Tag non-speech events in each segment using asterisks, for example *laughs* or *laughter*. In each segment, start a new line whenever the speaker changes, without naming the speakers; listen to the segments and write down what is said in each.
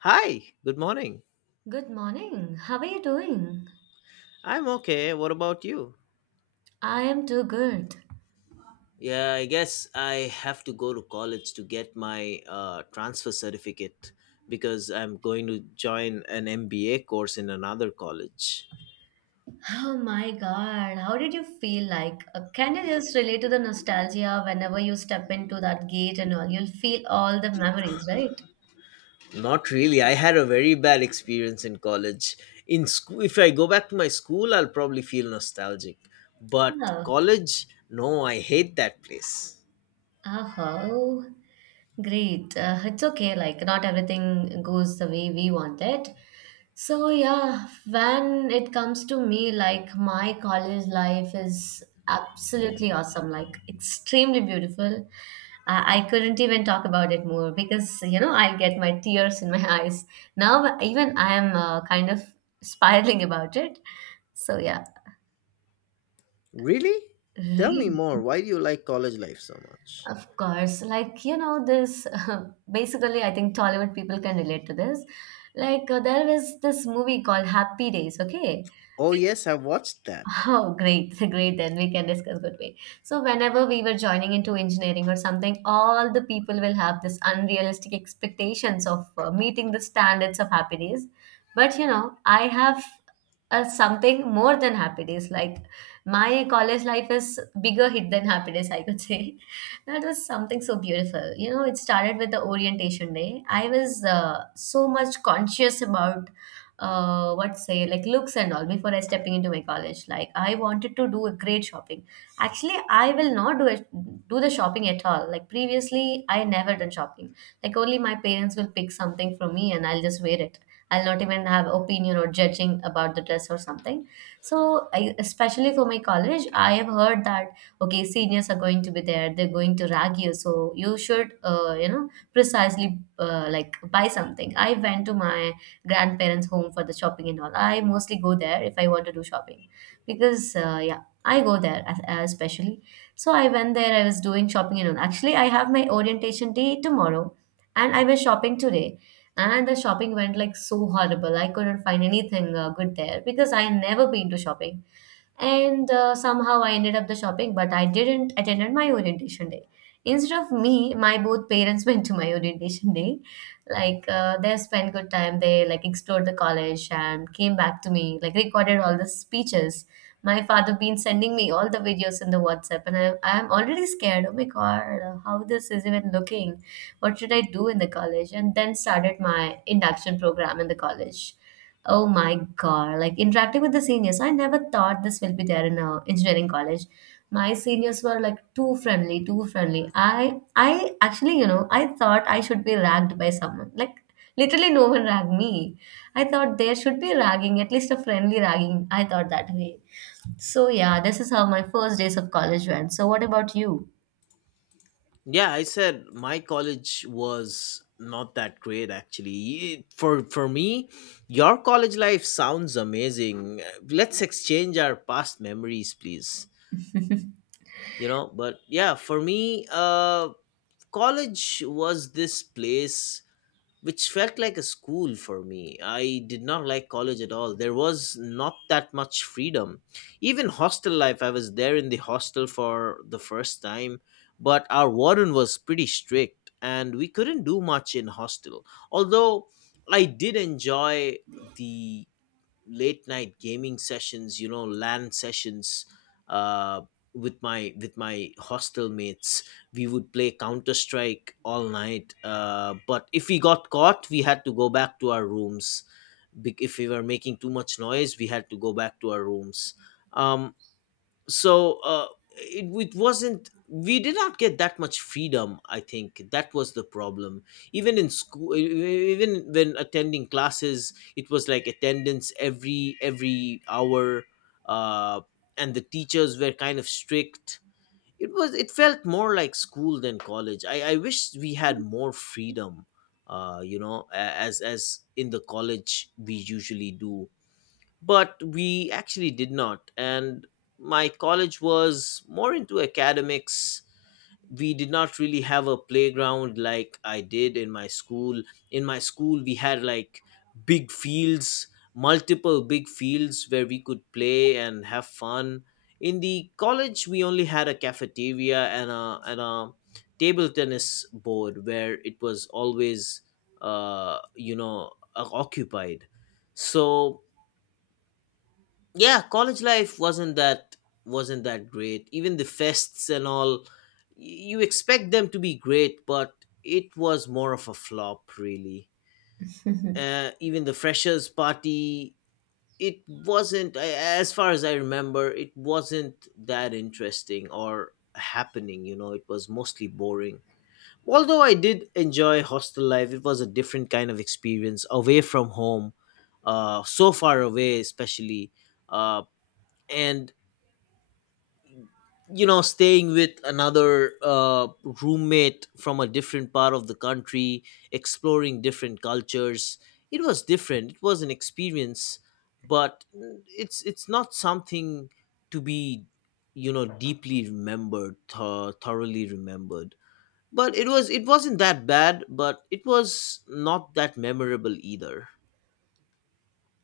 Hi, good morning.
Good morning. How are you doing?
I'm okay. What about you?
I am too good.
Yeah, I guess I have to go to college to get my transfer certificate because I'm going to join an MBA course in another college.
Oh my god, how did you feel like? Can you just relate to the nostalgia whenever you step into that gate and all? You'll feel all the memories, right?
Not really. I had a very bad experience in college. In school, if I go back to my school, I'll probably feel nostalgic. But
Yeah.
college, no, I hate that place.
Uh-huh. Oh, great. It's okay, like, not everything goes the way we want it. So, yeah, when it comes to me, like, my college life is absolutely awesome, like, extremely beautiful. I couldn't even talk about it more because, you know, I'll get my tears in my *laughs* eyes. Now, even I am kind of spiraling about it. So, yeah,
Really? Tell me
really.
more. Why do you like college life so much?
Of course, like you know, this *laughs* basically, I think Tollywood people can relate to this. Like, there was this movie called Happy Days, okay?
Oh, yes, I watched that.
Oh, great, *laughs* great. Then we can discuss good way. So whenever we were joining into engineering or something, all the people will have this unrealistic expectations of meeting the standards of happy days. But you know, I have something more than happy days. Like my college life is bigger hit than happy days, I could say. *laughs* That was something so beautiful. You know, it started with the orientation day. I was so much conscious about what say like looks and all before I stepping into my college. Like I wanted to do a great shopping. Actually, I will not do it, do the shopping at all. Like previously, I never done shopping. Like only my parents will pick something for me and I'll just wear it. I'll not even have opinion or judging about the dress or something. So, I, especially for my college, I have heard that okay, seniors are going to be there. They're going to rag you, so you should, you know, precisely like buy something. I went to my grandparents' home for the shopping and all. I mostly go there if I want to do shopping because, yeah, I go there especially. So I went there, I was doing shopping and all. Actually, I have my orientation day tomorrow and I was shopping today. And the shopping went like so horrible. I couldn't find anything good there because I never been to shopping and somehow I ended up the shopping but I didn't attended my orientation day instead of me my both parents *laughs* went to my orientation day like they spent good time they like explored the college and came back to me like recorded all the speeches my father been sending me all the videos in the whatsapp and I'm already scared oh my god how this is even looking what should I do in the college and then started my induction program in the college. Oh my God, like interacting with the seniors, I never thought this will be there in engineering college. My seniors were like too friendly, too friendly. I actually, you know, I thought I should be ragged by someone. Like literally no one ragged me. I thought there should be ragging, at least a friendly ragging. I thought that way. So yeah, this is how my first days of college went. So what about you?
Yeah, I said my college was not that great actually. For me, your college life sounds amazing. Let's exchange our past memories, please. You know, but yeah, for me, college was this place which felt like a school for me. I did not like college at all. There was not that much freedom. Even hostel life, I was there in the hostel for the first time, but our warden was pretty strict and we couldn't do much in hostel. Although I did enjoy the late night gaming sessions, lan sessions, uh with my hostel mates. We would play counter strike all night, but if we got caught we had to go back to our rooms. If we were making too much noise we had to go back to our rooms. Um, so uh, it wasn't, we did not get that much freedom. I think that was the problem. Even in school, even when attending classes, it was like attendance every hour. uh, and the teachers were kind of strict. It felt more like school than college. I wish we had more freedom, as in the college we usually do, but we actually did not. And my college was more into academics. We did not really have a playground like I did in my school. In my school we had, like, big fields, multiple big fields where we could play and have fun. In the college we only had a cafeteria and a table tennis board where it was always, uh you know occupied. So yeah, college life wasn't that, wasn't that great, even the fests and all. You expect them to be great but it was more of a flop really.
*laughs*
Even the freshers party, it wasn't, as far as I remember it wasn't that interesting or happening, it was mostly boring. Although I did enjoy hostel life, it was a different kind of experience away from home, so far away especially. uh and, you know, staying with another, roommate from a different part of the country, exploring different cultures. It was different, it was an experience, but it's not something to be, deeply remembered, thoroughly remembered. But it wasn't that bad, but it was not that memorable either.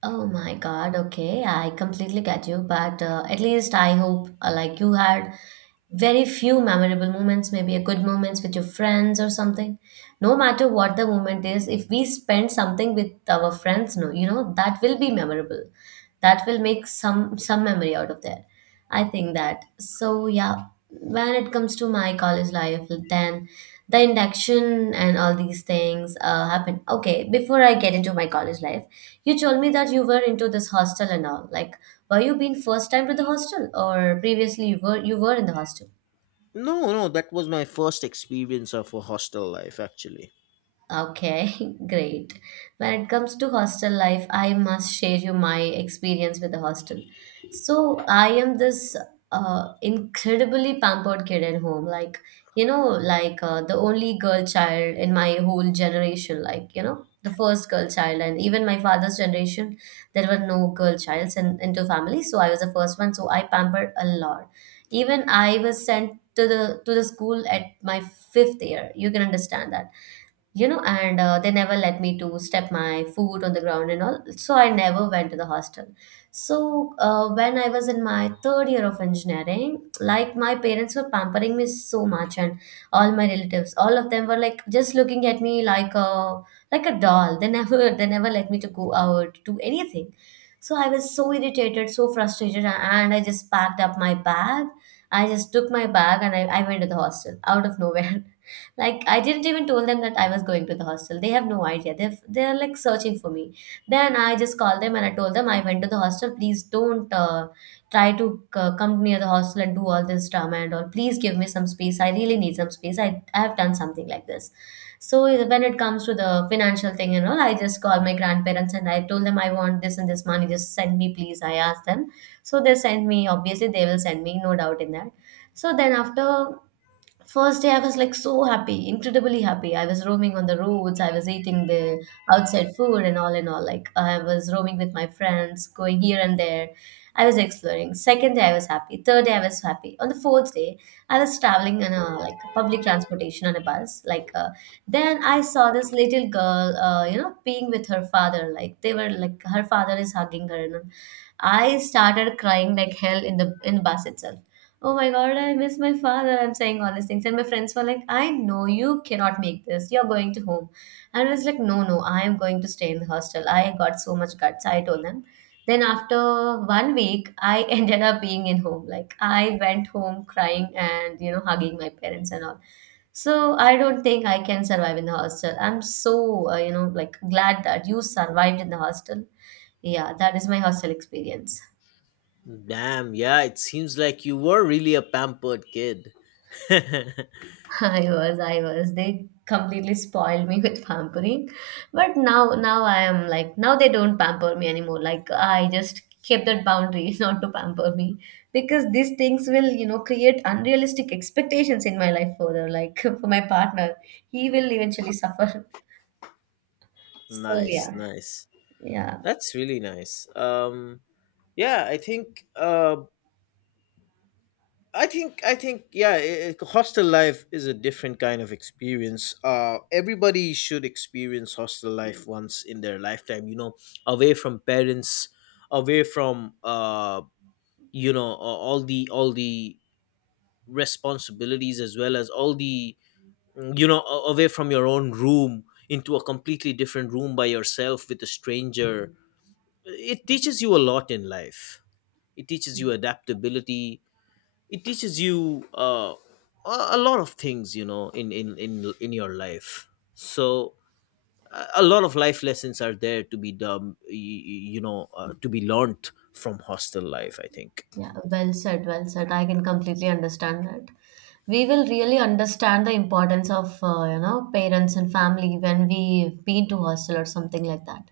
Oh my God, okay, I completely get you, but at least I hope like you had very few memorable moments, maybe a good moments with your friends or something. No matter what the moment is, if we spend something with our friends, no, you know, that will be memorable. That will make some memory out of there. I think that. So yeah, when it comes to my college life, then the induction and all these things happen. Okay, before I get into my college life, you told me that you were into this hostel and all. Like, were you been first time to the hostel, or previously you were in the hostel?
No, no, that was my first experience of a hostel life actually.
Okay, *laughs* great. When it comes to hostel life, I must share you my experience with the hostel. So I am this incredibly pampered kid at home. Like, you know, like the only girl child in my whole generation. Like, you know, the first girl child, and even my father's generation, there were no girl childs in into family. So I was the first one. So I pampered a lot. Even I was sent to the school at my fifth year. You can understand that you know and they never let me to step my foot on the ground and all so I never went to the hostel so when I was in my third year of engineering like my parents were pampering me so much and all my relatives all of them were like just looking at me like a doll they *laughs* never they never let me to go out do anything so I was so irritated so frustrated and I just packed up my bag I just took my bag and I went to the hostel out of nowhere. *laughs* Like I didn't even told them that I was going to the hostel. They have no idea. They're like searching for me. Then I just called them and I told them I went to the hostel. Please don't try to come near the hostel and do all this drama and all. Please give me some space. I really need some space. I have done something like this. So when it comes to the financial thing and all, I just called my grandparents and I told them I want this and this money. Just send me, please. I asked them. So they sent me. Obviously, they will send me. No doubt in that. So then after first day, I was like so happy, incredibly happy. I was roaming on the roads, I was eating the outside food and all and all. Like, I was roaming with my friends, going here and there. I was exploring. Second day, I was happy. Third day, I was happy. On the fourth day, I was traveling in a like public transportation on a bus. Like, then I saw this little girl, you know, being with her father. Like, they were like, her father is hugging her. And I started crying like hell in the in bus itself oh my god I miss my father I'm saying all these things and my friends were like I know you cannot make this you're going to home and I was like no no I am going to stay in the hostel I got so much guts I told them then after one week I *laughs* ended up being in home like I went home crying and you know hugging my parents and all. So I don't think I can survive in the hostel. I'm so you know like glad that you survived in the hostel. Yeah, that is my hostel experience.
Damn, yeah, it seems like you were really a pampered kid. *laughs*
I was, I was. They completely spoiled me with pampering. But now, now I am like, now they don't pamper me anymore. Like, I just kept that boundary *laughs* not to pamper me because these things will, you know, create unrealistic expectations in my life further. Like, *laughs* for my partner, he will eventually suffer. *laughs* So,
Nice,
yeah,
nice.
yeah.
That's really nice. Yeah, I think, yeah, hostel life is a different kind of experience. Everybody should experience hostel life once in their lifetime, you know, away from parents, away from, all the responsibilities, as well as all the, away from your own room into a completely different room by yourself with a stranger. It teaches you a lot in life. It teaches you adaptability. It teaches you, a lot of things, in in your life. So a lot of life lessons are there to be done, you know, to be learned from hostel life, I think.
Yeah, well said, well said. I can completely understand that. We will really understand the importance of, you know, parents and family when we've been to hostel or something like that.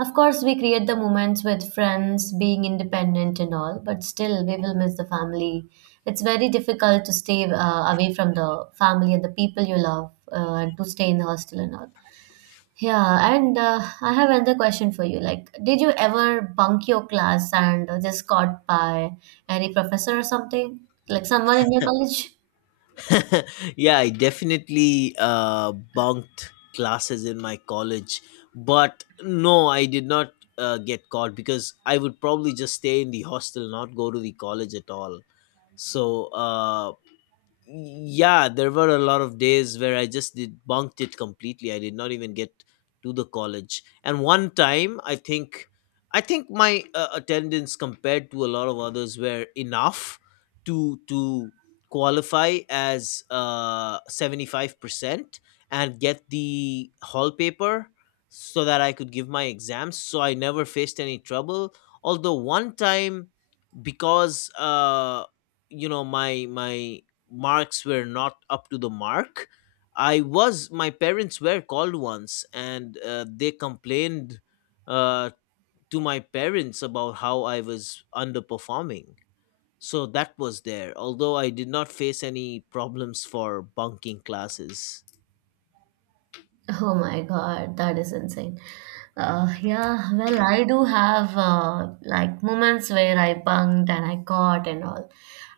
Of course, we create the moments with friends, being independent and all, but still we will miss the family. It's very difficult to stay away from the family and the people you love and to stay in the hostel and all. Yeah, and I have another question for you. Like, did you ever bunk your class and just got by any professor or something? Like someone in your college?
*laughs* Yeah, I definitely, bunked classes in my college, but no, I did not, get caught, because I would probably just stay in the hostel, not go to the college at all. So, uh, yeah, there were a lot of days where I just did bunked it completely. I did not even get to the college. And one time I think, my, attendance compared to a lot of others were enough to qualify as, 75%, and get the hall paper, so that I could give my exams, so I never faced any trouble. Although one time, because, my marks were not up to the mark. My parents were called once, and, they complained, uh, to my parents about how I was underperforming. So that was there, although I did not face any problems for bunking classes.
Oh my God, that is insane. Yeah, well, I do have like moments where I bunked and I caught and all.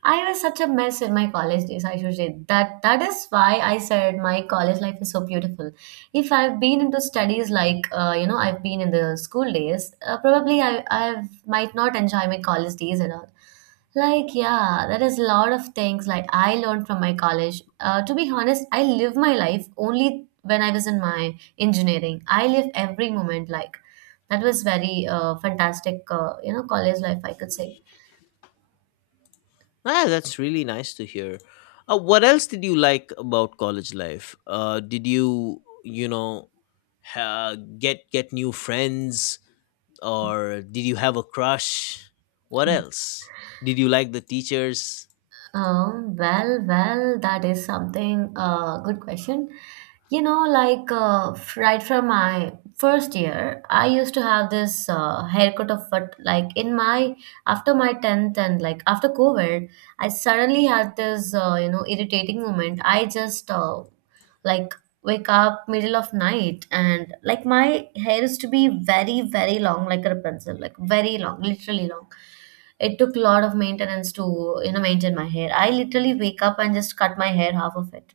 I was such a mess in my college days. I should say that that is why I said my college life is so beautiful. If I've been into studies like you know I've been in the school days, probably I might not enjoy my college days at all. Like, yeah, there is a lot of things like I learned from my college. To be honest, I live my life only when I was in my engineering. I live every moment like that was very fantastic, you know, college life, I could say.
Ah, that's really nice to hear. What else did you like about college life? Did you, you know, ha- get new friends? Or did you have a crush? What else? Did you like the teachers?
Well, well, that is something, good question. You know, like right from my first year, I used to have this haircut of what, like in my, after my 10th and like after COVID, I suddenly had this, irritating moment. I just like wake up middle of night and like my hair used to be very, very long, like a pencil, like very long, literally long. It took a lot of maintenance to, maintain my hair. I literally wake up and just cut my hair, half of it.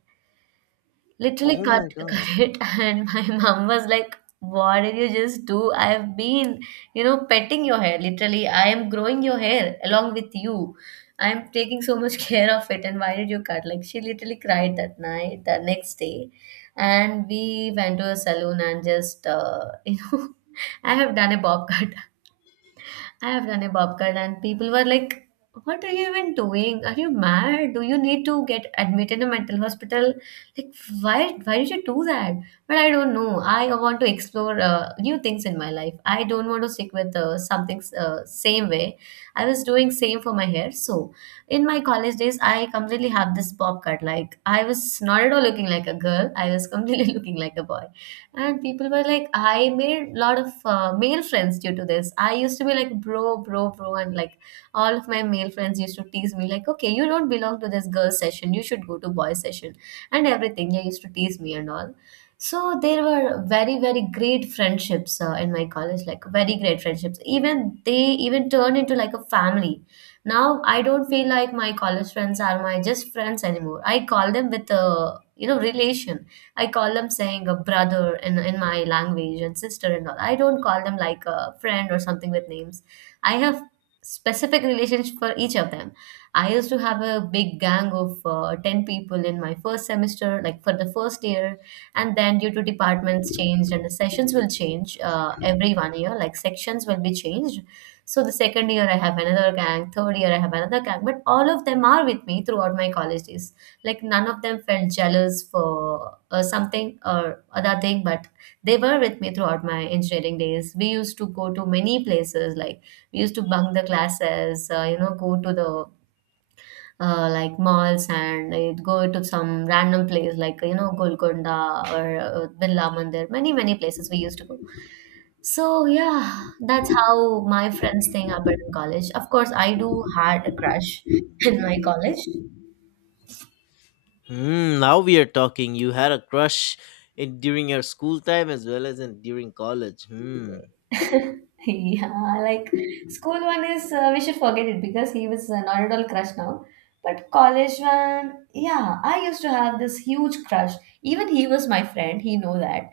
Literally
Oh
cut
my
*laughs*
god.
cut it, and my mom was like, what did you just do? I've been, petting your hair. Literally, I am growing your hair along with you. I'm taking so much *laughs* care of it, and why did you cut? Like, she literally cried that night, the next day. And we went to a salon and just *laughs* I have done a bob cut. I have done a bob cut, and people were like, what are you even doing? Are you mad? Do you need to get admitted in a mental hospital? Like, why did you do that? But I don't know. I want to explore new things in my life. I don't want to stick with something same way. I was doing same for my hair. So in my college days, I completely have this bob cut. Like, I was not at all looking like a girl. I was completely *laughs* looking like a boy, and people were like, I made a lot of male friends due to this. I used to be like bro bro bro, and like all of my male friends used to tease me like, okay, you don't belong to this girls session, you should go to boys session and everything. They used to tease me and all. So there were very very great friendships in my college, like very great friendships. Even they even turned into like a family. Now I don't feel like my college friends are my just friends anymore. I call them with a relation. I call them saying a brother in my language and sister and all. I don't call them like a friend or something with names. I have specific relations for each of them. I used to have a big gang of 10 people in my first semester, like for the first year. And then, due to departments changed and the sessions will change every one year, like sections will be changed. So, the second year I have another gang, third year I have another gang, but all of them are with me throughout my college days, like none of them felt jealous for something or other thing, but they were with me throughout my engineering days. We used to go to many places, like we used to bunk the classes, go to the, like malls, and go to some random place like, Golconda or Birla Mandir, many many places we used to go. So yeah, that's how my friends think happened in college. Of course, I do had a crush *laughs* in my college.
Hmm, now we are talking. You had a crush in during your school time, as well as in during college. Hmm.
*laughs* Yeah, like, school one is, we should forget it because he was not at all crush now. But college one, yeah, I used to have this huge crush. Even he was my friend. He know that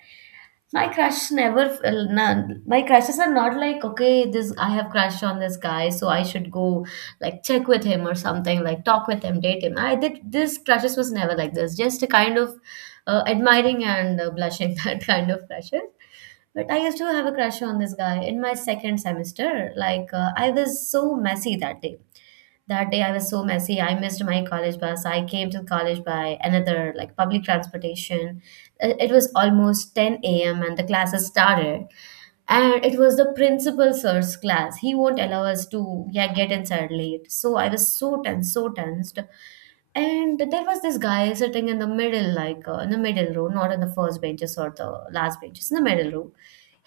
my crush never, none. My crushes are not like, okay, this I have crush on this guy, so I should go like check with him or something, like talk with him, date him. I did this crushes was never like this. Just a kind of admiring and blushing *laughs* that kind of crushes. But I used to have a crush on this guy in my second semester. Like, I was so messy that day. That day, I was so messy. I missed my college bus. I came to college by another, like, public transportation. It was almost 10 a.m., and the classes started. And it was the principal sir's class. He won't allow us to, yeah, get inside late. So I was so tense, so tensed. And there was this guy sitting in the middle, like, in the middle row, not in the first benches or the last benches, in the middle row.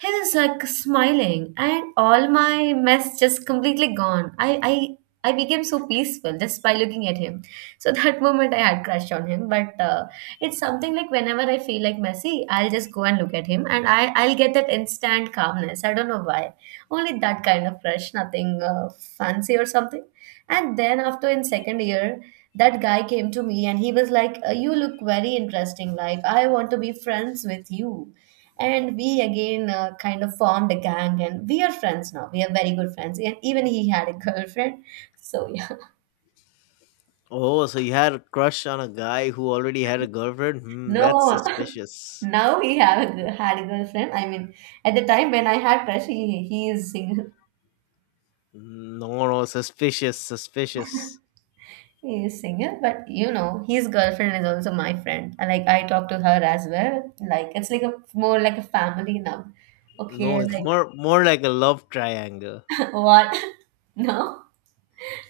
He was like smiling, and all my mess just completely gone. I became so peaceful just by looking at him. So *laughs* that moment I had crush on him. But it's something like, whenever I feel like messy, I'll just go and look at him, and I'll get that instant calmness. I don't know why. Only that kind of crush, nothing fancy or something. And then after, in second year, that guy came to me and he was like, you look very interesting, like I want to be friends with you. And we again kind of formed a gang, and we are friends now. We are very good friends, and even he had a girlfriend. So yeah.
Oh, so you had a crush on a guy who already had a girlfriend? Hmm, that's
No. *laughs*
suspicious.
Now he had a girlfriend, I mean. At the time when I had crush, he is single.
No, no, suspicious, suspicious.
*laughs* He is single, but his girlfriend is also my friend. And, like, I talk to her as well, like it's like a more like a family now, okay,
No, it's
like.
more like a love triangle.
What? *laughs* No,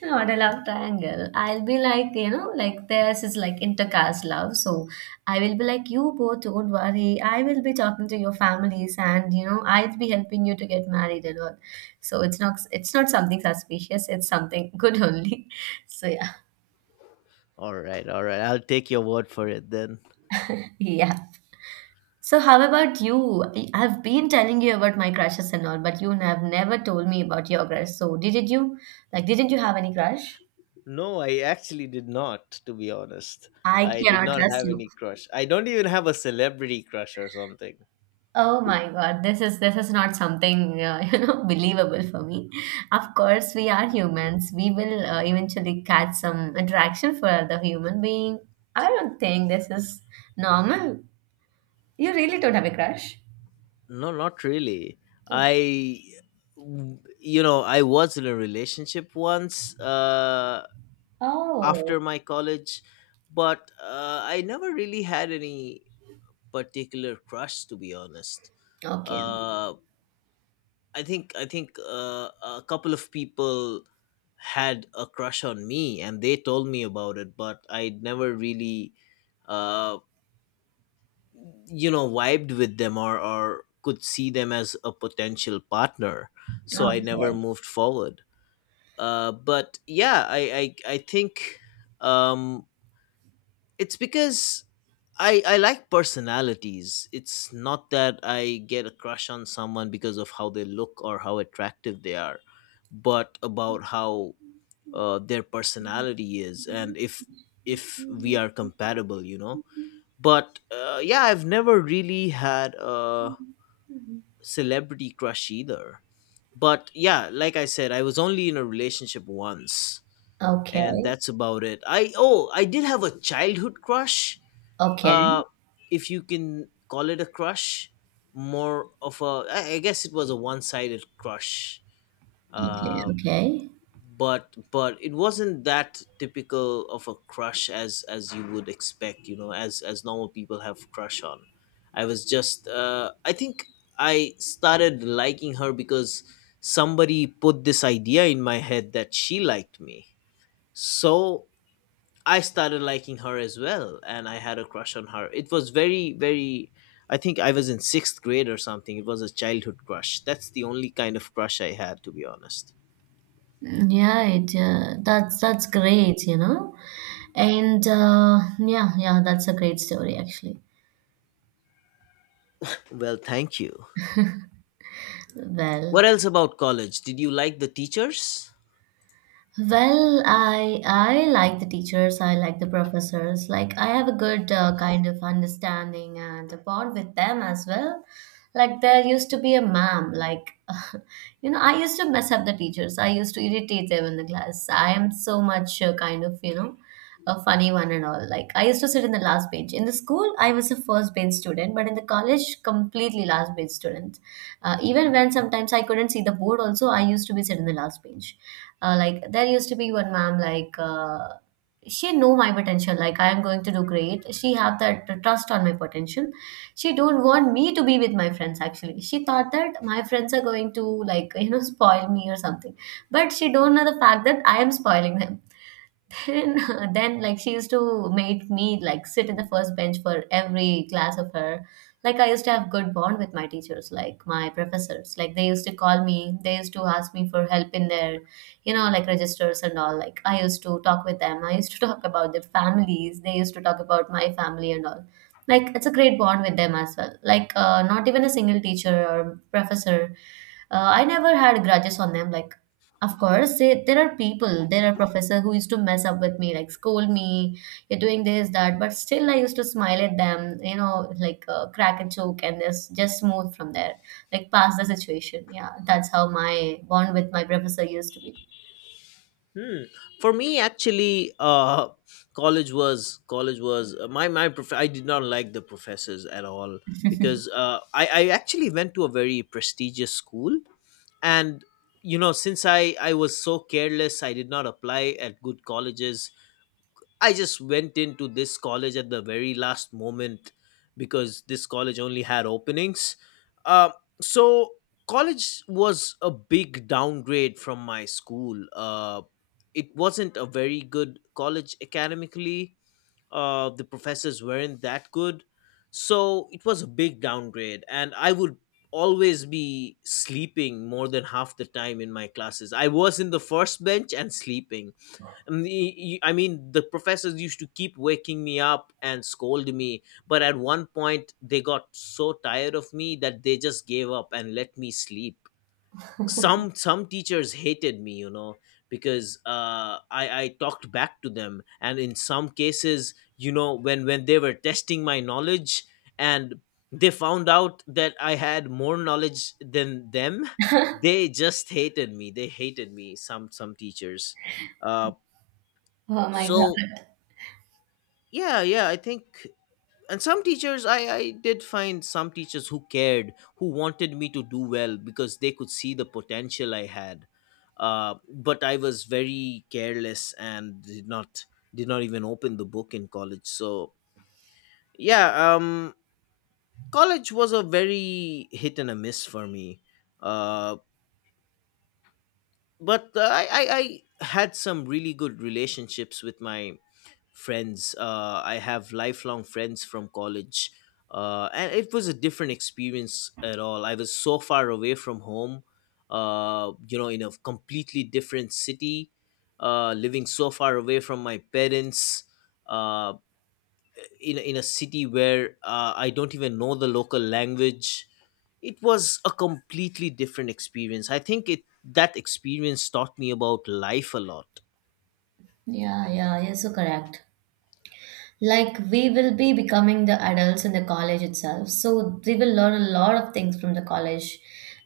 not a love triangle. I'll be like, like theirs is like intercaste love. So I will be like, you both don't worry. I will be talking to your families, and, I'll be helping you to get married and all. So it's not something suspicious. It's something good only. *laughs* So yeah,
All right, all right. I'll take your word for it then.
yeah. So how about you? I've been telling you about my crushes and all, but you have never told me about your crush. So didn't you have any crush?
No, I actually did not, to be honest.
I
I did
cannot
not
trust
have
you.
any crush. I don't even have a celebrity crush or something.
Oh my God, this is not something *laughs* believable for me. Of course, we are humans. We will eventually catch some attraction for the human being. I don't think this is normal. You really don't have a crush?
No, not really. I, I was in a relationship once,
Oh,
after my college, but, I never really had any particular crush, to be honest. Mhm.
okay,
I think a couple of people had a crush on me and they told me about it, but I never really, uh, vibed with them, or could see them as a potential partner. So I never
okay,
moved forward. But yeah, I think, um, it's because I like personalities. It's not that I get a crush on someone because of how they look or how attractive they are, but about how, their personality is, and if we are compatible, you know. But, yeah, I've never really had a celebrity crush either. But yeah, like I said, I was only in a relationship once, and
okay,
that's about it. I oh, I did have a childhood crush,
okay,
uh if you can call it a crush. More of a, I guess it was a one-sided crush.
okay,
uh
okay.
but it wasn't that typical of a crush, as you would expect, you know, as normal people have crush on. I was just, I think, I started liking her because somebody put this idea in my head that she liked me. So I started liking her as well, and I had a crush on her. It was very, very. I think I was in sixth grade or something. It was a childhood crush. That's the only kind of crush I had, to be honest.
Yeah, it that's great. And yeah, yeah, that's a great story actually.
Well, thank you.
Well.
What else about college? Did you like the teachers?
Well, I like the teachers, I like the professors. Like, I have a good kind of understanding and a bond with them as well. Like, there used to be a ma'am, like *laughs* I used to mess up the teachers. I used to irritate them in the class. I am so much kind of, a funny one and all. Like, I used to sit in the last bench. In the school, I was a first bench student, but in the college, completely last bench student. Even when sometimes I couldn't see the board also, I used to be sit in the last bench, like there used to be one ma'am, like, she know my potential, like I am going to do great. She have that trust on my potential. She don't want me to be with my friends. Actually, she thought that my friends are going to, like, *laughs* spoil me or something, but she don't know the fact that I am spoiling them. And *laughs* then, like, she used to make me like sit in the first bench for every class of her. Like, I used to have good bond with my teachers, like my professors. Like, they used to call me. They used to ask me for help in their, like registers and all. Like, I used to talk with them. I used to *laughs* talk about their families. They used to talk about my family and all. Like, it's a great bond with them as well. Like, not even a single teacher or professor, I never had grudges on them. Like, of course, they, there are people, there are professor who used to mess up with me, like scold me, you're doing this, that, but still I used to smile at them, like, crack a joke and just move from there, like pass the situation. Yeah, that's how my bond with my professor used to be.
Hmm. For me, actually, college was I did not like the professors at all, because, I actually went to a very prestigious school, and, you know, since I was so careless I did not apply at good colleges. I just went into this college at the very last moment, because this college only had openings. uh, so college was a big downgrade from my school. It wasn't a very good college academically. The professors weren't that good. So it was a big downgrade, and I would always be sleeping more than half the time in my classes. I was in the first bench and sleeping. And I mean, the professors used to keep waking me up and scold me, but at one point they got so tired of me that they just gave up and let me sleep. Some some teachers hated me, you know, because, I talked back to them, and in some cases, you know, when they were testing my knowledge, and they found out that I had more knowledge than them, they just hated me, they hated me, some teachers. uh,
Oh my
so
God.
yeah, yeah, I think, and some teachers, I did find some teachers who cared, who wanted me to do well, because they could see the potential I had, but I was very careless and did not, even open the book in college. So yeah, college was a very hit and a miss for me, uh, but, I had some really good relationships with my friends. I have lifelong friends from college, and it was a different experience at all. I was so far away from home, you know, in a completely different city, living so far away from my parents, uh, in a city where, I don't even know the local language. It was a completely different experience. I think it that experience taught me about life a lot.
Yeah, yeah, you're so correct. Like, we will be becoming the adults in the college itself, so we will learn a lot of things from the college.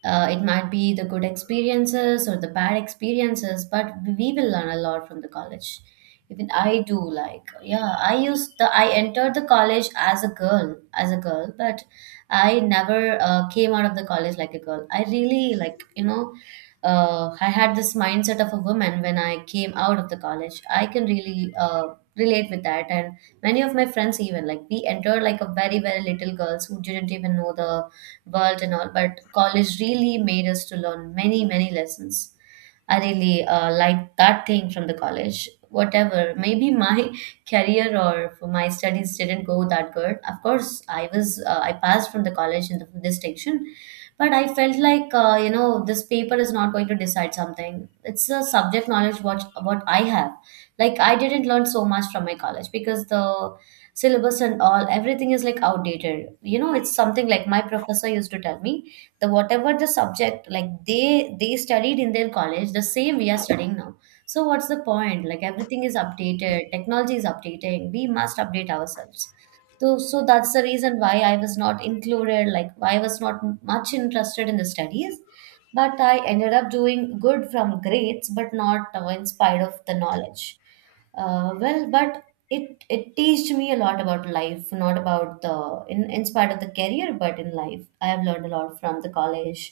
It might be the good experiences or the bad experiences, but we will learn a lot from the college. Even I do, like, yeah, I entered the college as a girl, but I never came out of the college like a girl. I really like. I had this mindset of a woman when I came out of the college. I can really relate with that, and many of my friends even, like, we entered like a very very little girls who didn't even know the world and all. But college really made us to learn many many lessons. I really like that thing from the college. Whatever, maybe my *laughs* career or for my studies didn't go that good. Of course, I passed from the college in the distinction, but I felt like, this paper is not going to decide something. It's a subject knowledge what I have. Like, I didn't learn so much from my college because the syllabus and all everything is like outdated. You know, it's something like my professor used to tell me, the whatever the subject like they studied in their college, the same we are studying now. So what's the point? Like, everything is updated, technology is updating. We must update ourselves. So that's the reason why I was not included, like why I was not much interested in the studies, but I ended up doing good from grades but not in spite of the knowledge. Well, but it teached me a lot about life, not about the, in spite of the career, but in life I have learned a lot from the college,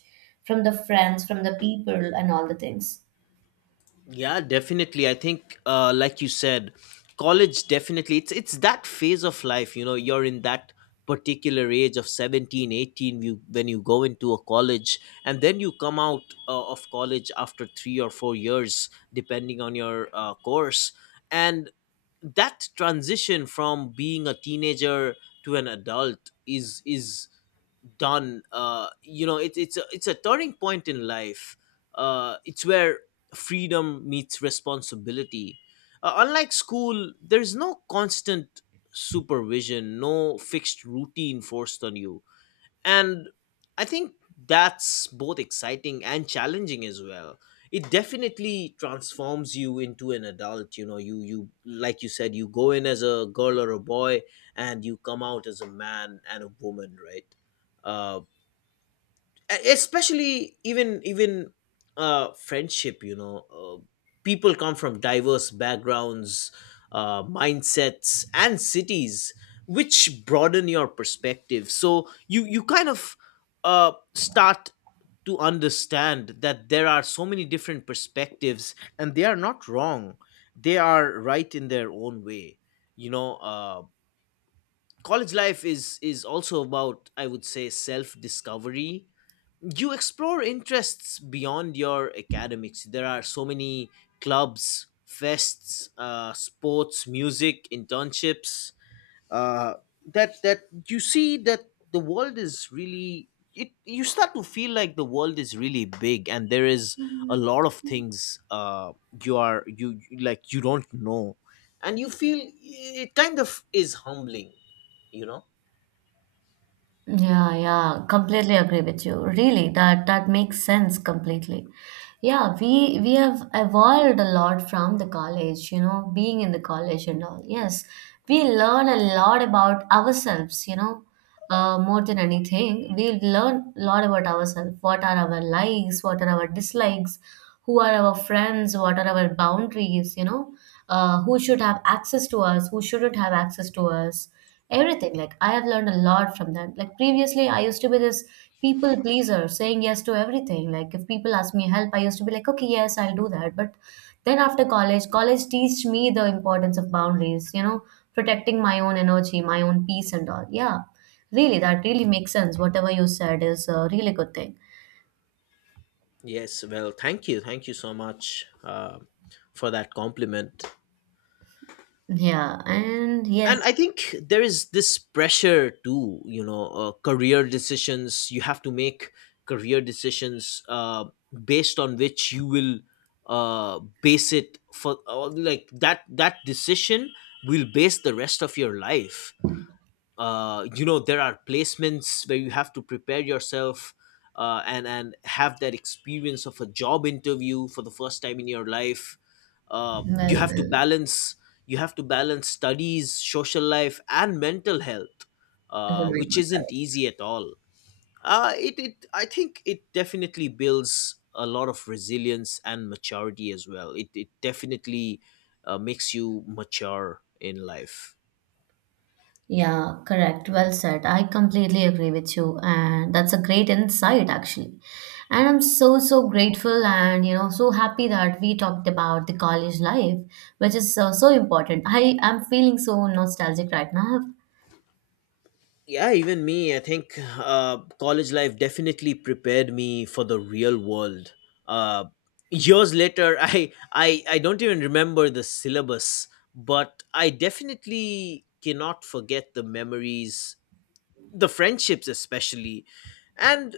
from the friends, from the people and all the things.
Yeah, definitely. I think, like you said, college definitely, it's that phase of life. You know, you're in that particular age of 17, 18. You When you go into a college and then you come out, of college after 3 or 4 years depending on your, course, and that transition from being a teenager to an adult is done. You know, it's a turning point in life. It's where freedom meets responsibility. Unlike school, there's no constant supervision, no fixed routine forced on you. And I think that's both exciting and challenging as well. It definitely transforms you into an adult. You know, you, like you said, you go in as a girl or a boy and you come out as a man and a woman, right? uh, Especially, even, friendship, you know, people come from diverse backgrounds, mindsets and cities, which broaden your perspective, so you, kind of, start to understand that there are so many different perspectives, and they are not wrong, they are right in their own way. You know, college life is also about, I would say, self discovery. You explore interests beyond your academics. There are so many clubs, fests, sports, music, internships, uh, that you see that the world is really. You start to feel like the world is really big, and there is a lot of things, you are you you- like you don't know, and you feel it kind of is humbling, you know.
Yeah, yeah, completely agree with you. Really, that makes sense completely. Yeah, we have evolved a lot from the college, being in the college and all. Yes, we learn a lot about ourselves, more than anything. We learn a lot about ourselves. What are our likes? What are our dislikes? Who are our friends? What are our boundaries? Who should have access to us, who shouldn't have access to us, everything. Like, I have learned a lot from that. Like, previously I used to be this people pleaser, saying yes to everything. Like, if people ask me help, I used to be like, okay, yes, I'll do that. But then after college, college teach me the importance of boundaries, protecting my own energy, my own peace and all, yeah. Really, that really makes sense. Whatever you said is a really good thing.
Yes, well, thank you. Thank you so much, for that compliment.
Yeah, and
And
yes.
I think there is this pressure too, you know, career decisions. You have to make career decisions, based on which you will, base it for, like that decision will base the rest of your life. You know, there are placements where you have to prepare yourself, and have that experience of a job interview for the first time in your life. uh,
Well,
you have to
well.
balance you have to balance studies, social life, and mental health,
Oh my
which
God.
isn't easy at all. It, it I think it definitely builds a lot of resilience and maturity as well. It definitely, makes you mature in life.
Yeah, correct. Well said. I completely agree with you. And that's a great insight, actually. And I'm so, so grateful and, so happy that we talked about the college life, which is so, so important. I am feeling so nostalgic right now.
Yeah, even me, I think, college life definitely prepared me for the real world, uh, years later. *laughs* I don't even remember the syllabus, but I definitely cannot forget the memories, the friendships especially, and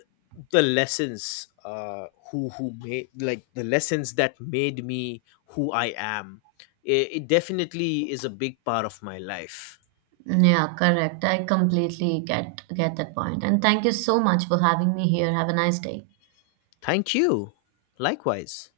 the lessons, who made, like the lessons that made me who I am. It definitely is a big part of my life.
Yeah, correct. I completely get that point. And thank you so much for having me here. Have a nice day.
Thank you. Likewise.